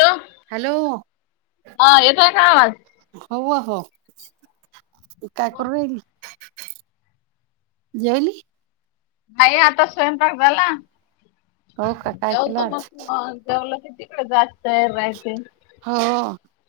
Hello hello हा येतोय का आवाज? हो हो काय करू राहिली जेवली? भाई आता स्वयंपाक झाला हो का काय केलं जेवतो आज मग [unintelligible] हो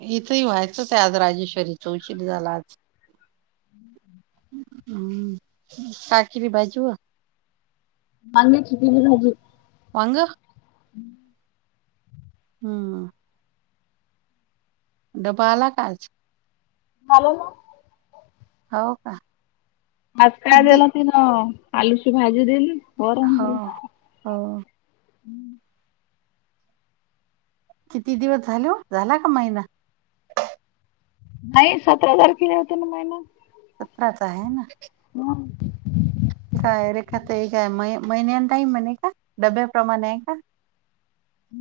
इथंही व्हायचंच आहे आज राजेश्वरीचा उशीर झाला आज. ह [unintelligible] हम्म पाखिरी भाजी ओ. [unintelligible] वांग, हम्म [unintelligible] हम डबा आला का आज? झाल ना हो का आज काय किती दिलं तिन आलूची भाजी दिली? वरण हा ह हं [unintelligible] किती दिवस झाले हो झाला का महिना? नाही सतरा हजार किले होते ना महिना. सतराच आहे ना? [unintelligible] ठी का आहे रेखत काय महि महिन्यांन ताई म्हणे का दडब्या प्र्रमाणे आहे का?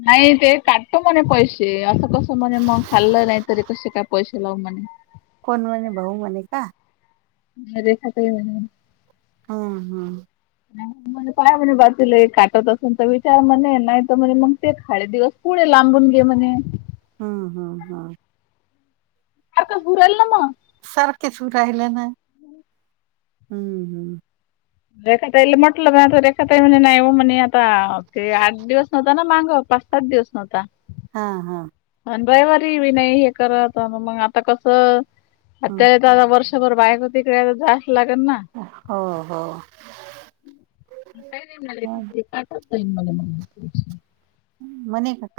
नाही ते काटतो म्हणे पैसे असं कसं म्हणे मग खाल्लं नाही तरी कसे काय पैसे चला म कोण म्हणे भाऊ म्हणे का? रेखा ताई म्हणे. हम हम काय म्हणे बातला काटत असेल तर विचार म्हणे नाही तर म्हणजे मग ते खाले दिवस पाहून लांबून घे म्हणे हम्म हमम हा आर का पुरेल ना मग सारखेच राहिलं ना हम्म हम्म रेखाईल म्हटलं नाता रेखाई म्हण नाही म म्हणे आता ते आठ दिवस नव्हता ना माांग पाच सात दिवस नव्हता हा हा आणि रविवारी बी नाही हे करत मग आता कस हो हत्या येत आ वर्ष र बायकतिक्रिया जास्त लागेल ना? हो हो. न म म [unintelligible] मने क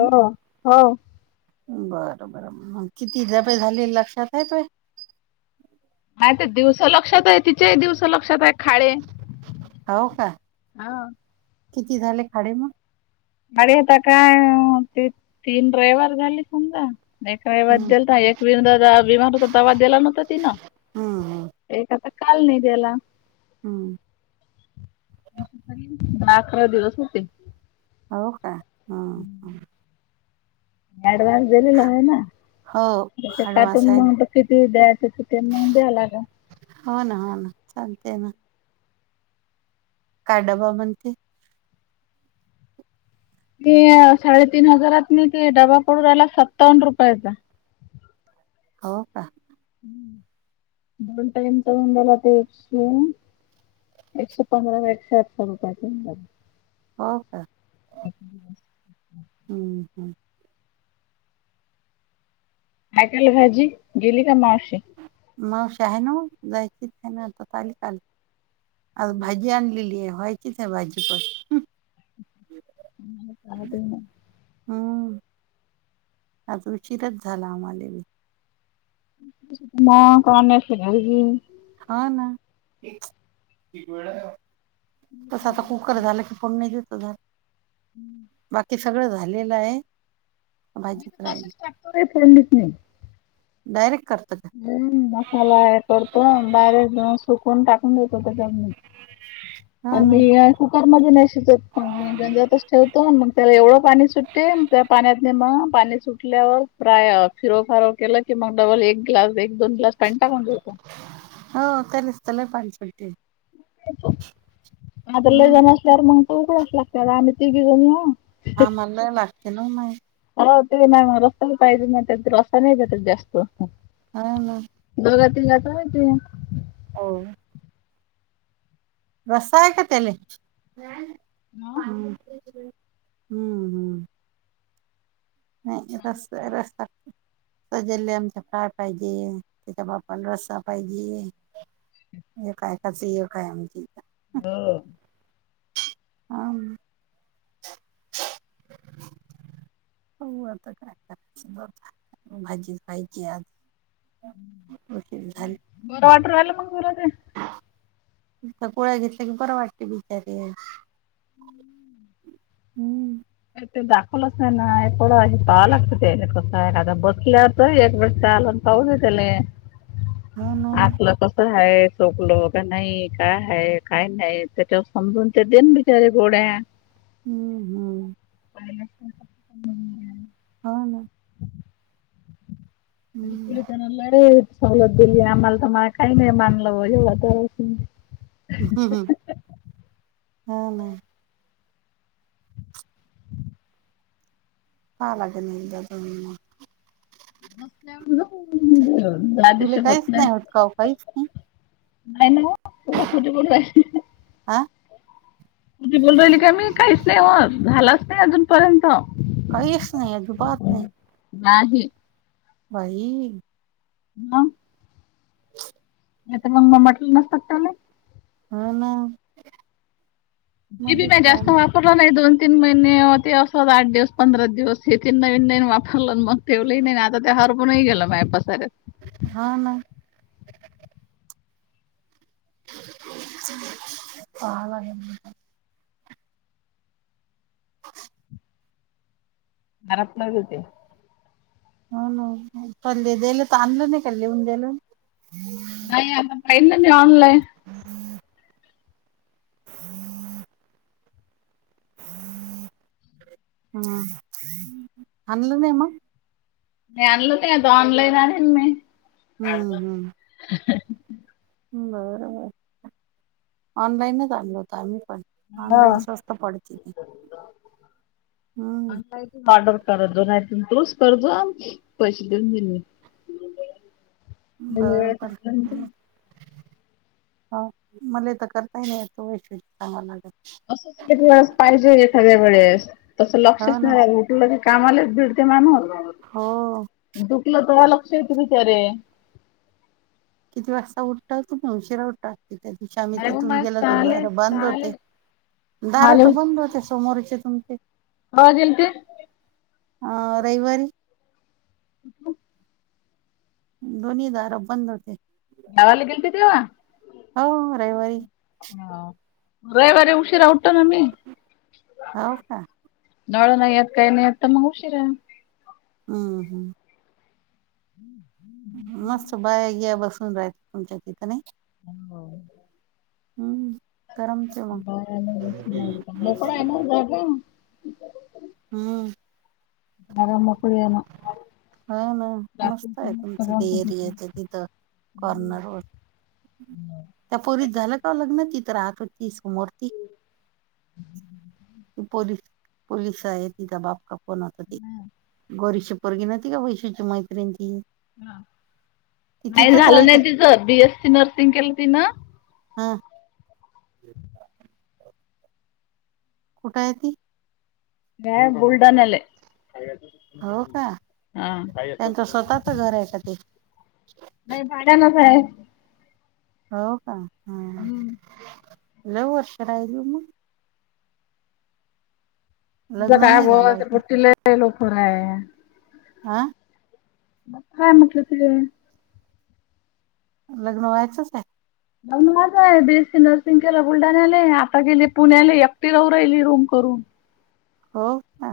हो हो. हम्म बरं बरं किती जपे झाले लक्षात हाय तुये. माहीते दिवस लक्षात हाय तिचे दिवस लक्षात हाय. खाडे हो का हा किती झाले खाडे म गाडी आता काय अ तीत तीन रविवार झाली समजा एक रविवार हम्म दिलता एक विनू दादा बीमार होता तव्हा गेला नव्हता तिन. हम्म हम्म एक अता काल नाहीे देला. हम्म. [inaudible] दहा अकरा दिवस होतील. हो का ह ह. ऍड वाय [unintelligible] गले आहे ना हो ज्याच ऍडव्हान्स काटून आहे म ना ब किती द्यायच तिून मुबई आला ना. हो ना, हो ना, चालते ना. काय डबा बणते? ती अ साडेतीन हजारात मी ते डबा पडू राहिला सत्तावन्न रुपयाचा. हो का. दोन टाईम करून देला ते शिऊन एकशे पंधरा त एकशे [unintelligible] अठर रुपया हो का हम्म हम्म. काय केल भाजी गेली का मावशी? मग शा हाय ना व जायचीच नई ना आता पाली खाल आता भाजी आणलेली [inaudible] हे व्हायचीच भाजी पण हम्म मम्म पाहते मंग अ आज उशीरच झाला आम्हाले बी. म का असी [unintelligible] ह ना, तस आता कुकर झालं कि. कोण नई तीथ जात बाकी सगळं झालेलं आहे. मी तर भाजीत राहिली तसेच टाकतो रे फोनीत नाही. डायरेक करतात. हम्म मसाल अँड करतो डायरेक्ट घेऊन सुकून टाकून देतो त्याचा जमनी [unintelligible] हो आण ना मी कुकरमध्ये नाही शिजत म गंजातच ठेवतो मंग त्याला एवढं पाणी सुटते त्या पाण्यात नी म पाणी सुटल्यावर प्राय फिरोव फारव केल की म डबल एक ग्लास एक दोन ग्लास पाणी टाकून देतो. ह कधीसत लय पाय चोयते हे. आता हम्म लयजण असल्यावर मंग तू उघडाच लागत्या आम्ही तीघीजणी आहो. आम्हाल लई लागते नाव माय. आवो ते नाय म रस्ता ही पाहीजे म त्यात रॉस्ता त्यात जास्त. हा ना. दोघा तिघा चा हाय ते. अवो. रस्ता हाय का त्याले [unintelligible] हं? हम्म हम्म. नाही रस रस्ता. सजले आमच्या फाय पाहिजे त्याच्या बापल रस्सा पाहिजे. एक एैकायच एक हाय आमचे इथ. ह. अम. हो आता काय करायचंता भाजीच व्हायची आज उशीर झाली टवाटर वला मगूरा ते गोळ्या घेतल्या की बर वाटते बिचारी हम्म ते दाखवलंच नाही ना एकवडं हे पाहा लागत ते कसं एखादा बसल्या तर एक वेळ आला खाऊदे त्याले हो ना आठलं क क ह चोकलो का नाही काय ह काय नाही त्याच्यावर समजून ते देन बिचार्या गोड्या हम्, ह आणि हो ना हम्म तपुलता नलाड सवलत दिली आम्हाला तर मला काही नाही मानलं एवढ तर ह, ह हो ना पा लाग नाही द दो नाही जा तुले दिशी होत काहीच नाही का ओ काहीच नाही नाही न त फुध न आ तूचि बोल राहिली का मी काहीच नाही हो झालाच नाही अजून पर्यंत काहीच नाही अजुबात नाही नाही बाई मग हो म तर मग ममटला नसत कळत हा ना ते म मध्येच जास्त खाऊन ह ला नाही दोन तीन महिने होती अस आठ दिवस पंधरा दिवस हे तीन नवीन नन हलं मग ठेवलंही नाही आता ते हरबूनही गेलं माया पसाऱ्यात हा ना ह हां घरातलं हो ते हो ना पल दल तर आणलं नाही लिऊन द्याल नाहीय आता पाहीन ना मी ऑनलाईन हम् हम् ह अनलं नाही म आनलं नाही ऑनलाईनआहे न मी हम् ह ह, ह बरंबर ऑनलाईनच आणलं होत आम्ही पण ऑनलाईन हां. स्वस्त पडत हम्म ऑनलाईनच ऑर्डर करा दो नाही तून रुस्तो पैसे देऊन दि म व वेळ सांगलं हा मला तर करताय नाही येतो वैश सांगा लाग असंच कती वेळेस पाहिजे एखाद्या वेळेस तसं हो लक्षच ना नाही राहील क कामालाच भिडते मानू हो दुखलं तेव्हा लक्ष येत बिचारे किती वाजता उठ तू मु ऊशीरा उठा त्या दिवशी आम्ही नाही मग तिथून मा गेलो तर दार साले बंद साले होते दारा माले तर बंद होते समोरचे तुमचे कवा गेलंते? अ रविवारी! [unintelligible] दोन्ही दार बंद होते. गावाला गेलति तेव्हा? हो रविवारी! रविवारी उशीरा उठतो ना मी. हो का नवरा नाही येत काही नाही येत तर मग उशीरा हम्म हम्म! [inaudible] मस्त बाय या बसून राहायच तुमच्या तिथं नाही. हो! हम्म! करमते मग [unintelligible] हम्म! मोकळी आहे ना? हो ना मस्त आहे तुमचं ते एरियाच्या तिथं [unintelligible] कॉर्नर वर [inaudible] त्या पोरीच झालं का लग्न तिथं राहत होती समोर ती? पोलीस पोलिस आहे तीजा बाप का? पण आत गोरीशी पोरगी न्हवती का ती वैशूची मैत्रिन ती. हा, ती नाही तिथंच झालं राहते नाही तिचं बीएससी नर्सिंग केलं तिन हा [inaudible] कुठं आहे ती? ती बुलढाण्याला आहे. हो का, त्यांचं स्वतःच घर आहे का ते? नाही भाड्यान आहे. हो का हा लय वर्ष राहिली मग! तिज का लग्न नाही बा झालं ती अजून पट्टिला लोखर आहे. हा काय म्हटल तुले? लग्न व्हायचंच नाय! मग माज आहे बीएसी नर्सिंग केलं बुलढाण्याले आता गेले पुण्याले एकटी राहू राहिली रूम करून. हो का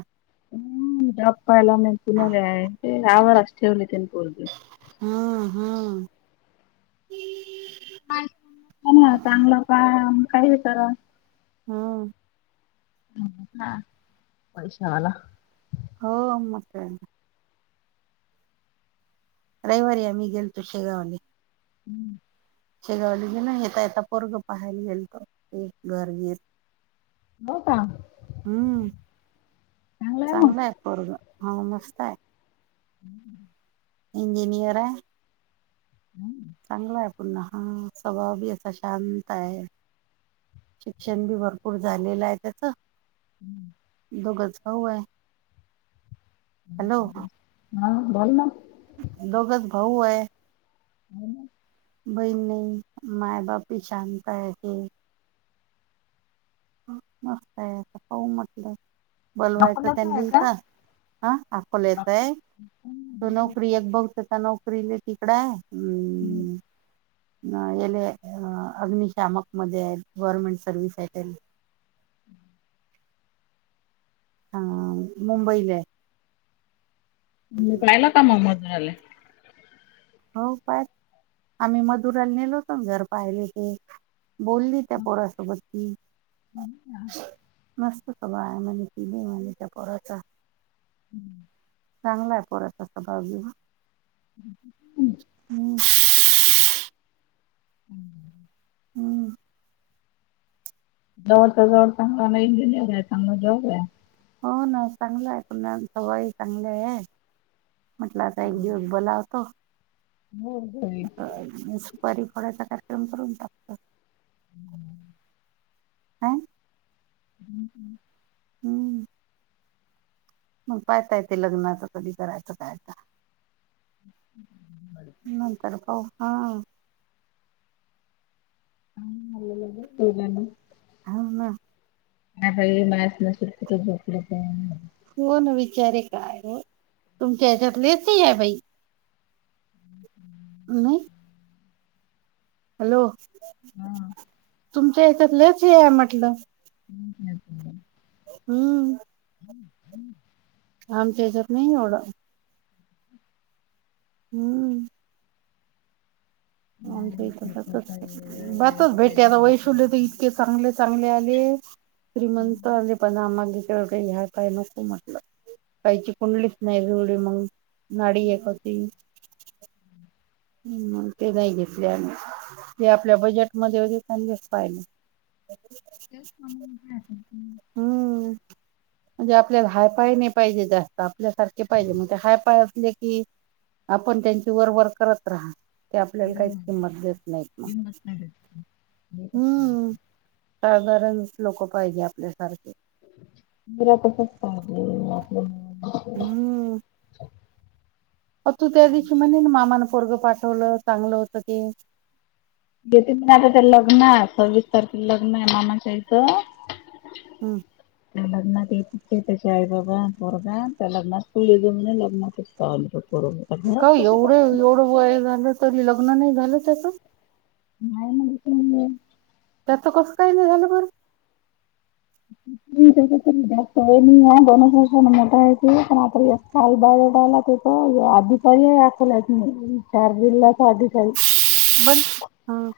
पुण्याला यावारच ठेवली पोरगी. हा हा! चांगलं पहा आणि काही बी करा. हा! हा पैशा वाला. हो मग काय! लय भारी आम्ही गेलतो शेगावले [inaudible] शेगावली गेल ना येता येता पोरग पाहायला गेल त एक घर बीर हो का हम्म चांगलं आहे मग. चांगलंय पोरग हा मस्त आहे. [inaudible] इंजनीयर आहे. [inaudible] चांगला आहे पण लहान स्वभाव बी असा शांत आहे. शिक्षण भी भरपूर झालेलं आहे त्याचं हम्म. [unintelligible] हॅलो. हा बोल ना. दोघच भाऊ आहे. हो ना. बई नाही माय बाप ही शांता आहे ते. मस्त आहे आता पाह म्हटलं. बलवायचं अकोल्याचा आहे त्यांनी का? [unintelligible] ह आकोल्याचं आहे. तो नोकरी एक बघतो का नोकरीले तिकड आहे हम्म. येले अग्निशामक मध्ये आहेत गव्हर्नमेंट सर्वविस आहे. हा मुंबईला ये. पाहिला का मग मधुराले. हो पा आम्ही मधुराला नेलो होतो घर पाहिले ते. बोलली त्या पोरासोबत ती. [unintelligible] मस्त स बा आहे म्ह किले म्ह त्या पराचा [unintelligible] हम्म चांगला आहे पोरात [unintelligible] [unintelligible] हम्म. हम्म. हम्म. जवळच्या जवळ चांगल ना इंजिनियर आहे चांगलं जॉब आहे. हो ना चांगला आहे प [unintelligible] सवय चांगले आहे. म्हटलं आता एक दिवस बोलावतो हो हो. [unintelligible] सुपारी फोडयचा कार्यक्रम करून टाकतो. हम्म. ह हम्म हम्म. हम्म. मंग पाहता येते लग्नाच कधी करायचं काय त. [unintelligible] नंतर [unintelligible] [unintelligible] हा ना. [unintelligible] होण विचारे काय हो तुमच्या ह्याच्यात लईच ये आहे बाई. हम्म. नाही. हॅलो तुमच्या हच्यातलेच हे आहे म्हटलं. [unintelligible] हम्म. हम्म हम्म. आमच्या हच्यात नाही एवढं. हम्म. आमच्या नाही इथे त्याचं तसंच काही ये वेगळं बच बातच जागेचं काही भेटे आता धंदाच वैशूले नाही. तर इतके चांगले चांगले आले श्रीमंत आले पण आमाले एवढं काय हाय फाय नको म्हटलं ताईची कुंडलीच नाही जुळली मग- नाडी एक होती. हम् ते नाही घेतले आणि ते आपल्या बजेटमध्ये होते त्यांच पाहिलं. ब [inaudible] ते का [inaudible] म्हणजे आपल्याला हाय पाय नाही पाहिजे जास्त आपल्यासारखे पाहिजे म्हणजे हाय पाय असले की. आपण त्यांची वरवरर करत राहा. ते आपल्याला काहीच किंमत देत नाहीत मग हम्म. साधारण लोक पाहिजे आपल्यासारखे. मरा त सस्ता म आपल्या [unintelligible] हा आ. मग तू त्या दिवशी म्हणेल मामान पोरगं पाठवलं चांगलं होतं ते. घेते म आता ते लग्न सव्वीस तारखे लग्न आहे मामाच्या इथं. हम. लग्नात येत त्याच्या आई बाबा पोरगा त्या लग्नात तू ये जो म्ह लग्नात. तानू च पोरग. का एवढे एवढं वय झालं तरी लग्न नाही झालं त्याचं. नाहीय म्हणलं तर. त्याचं कसं काही नाही झालं बर. अच् [inaudible] त्या जास्त नाही आहे दोनच वर्ष मोठा आहे ते पण काल बायोडाटा आलाच हाय. हो हो अधीपही आखला त म चार जिल्ह्याचा अधिकारी. बंद हा.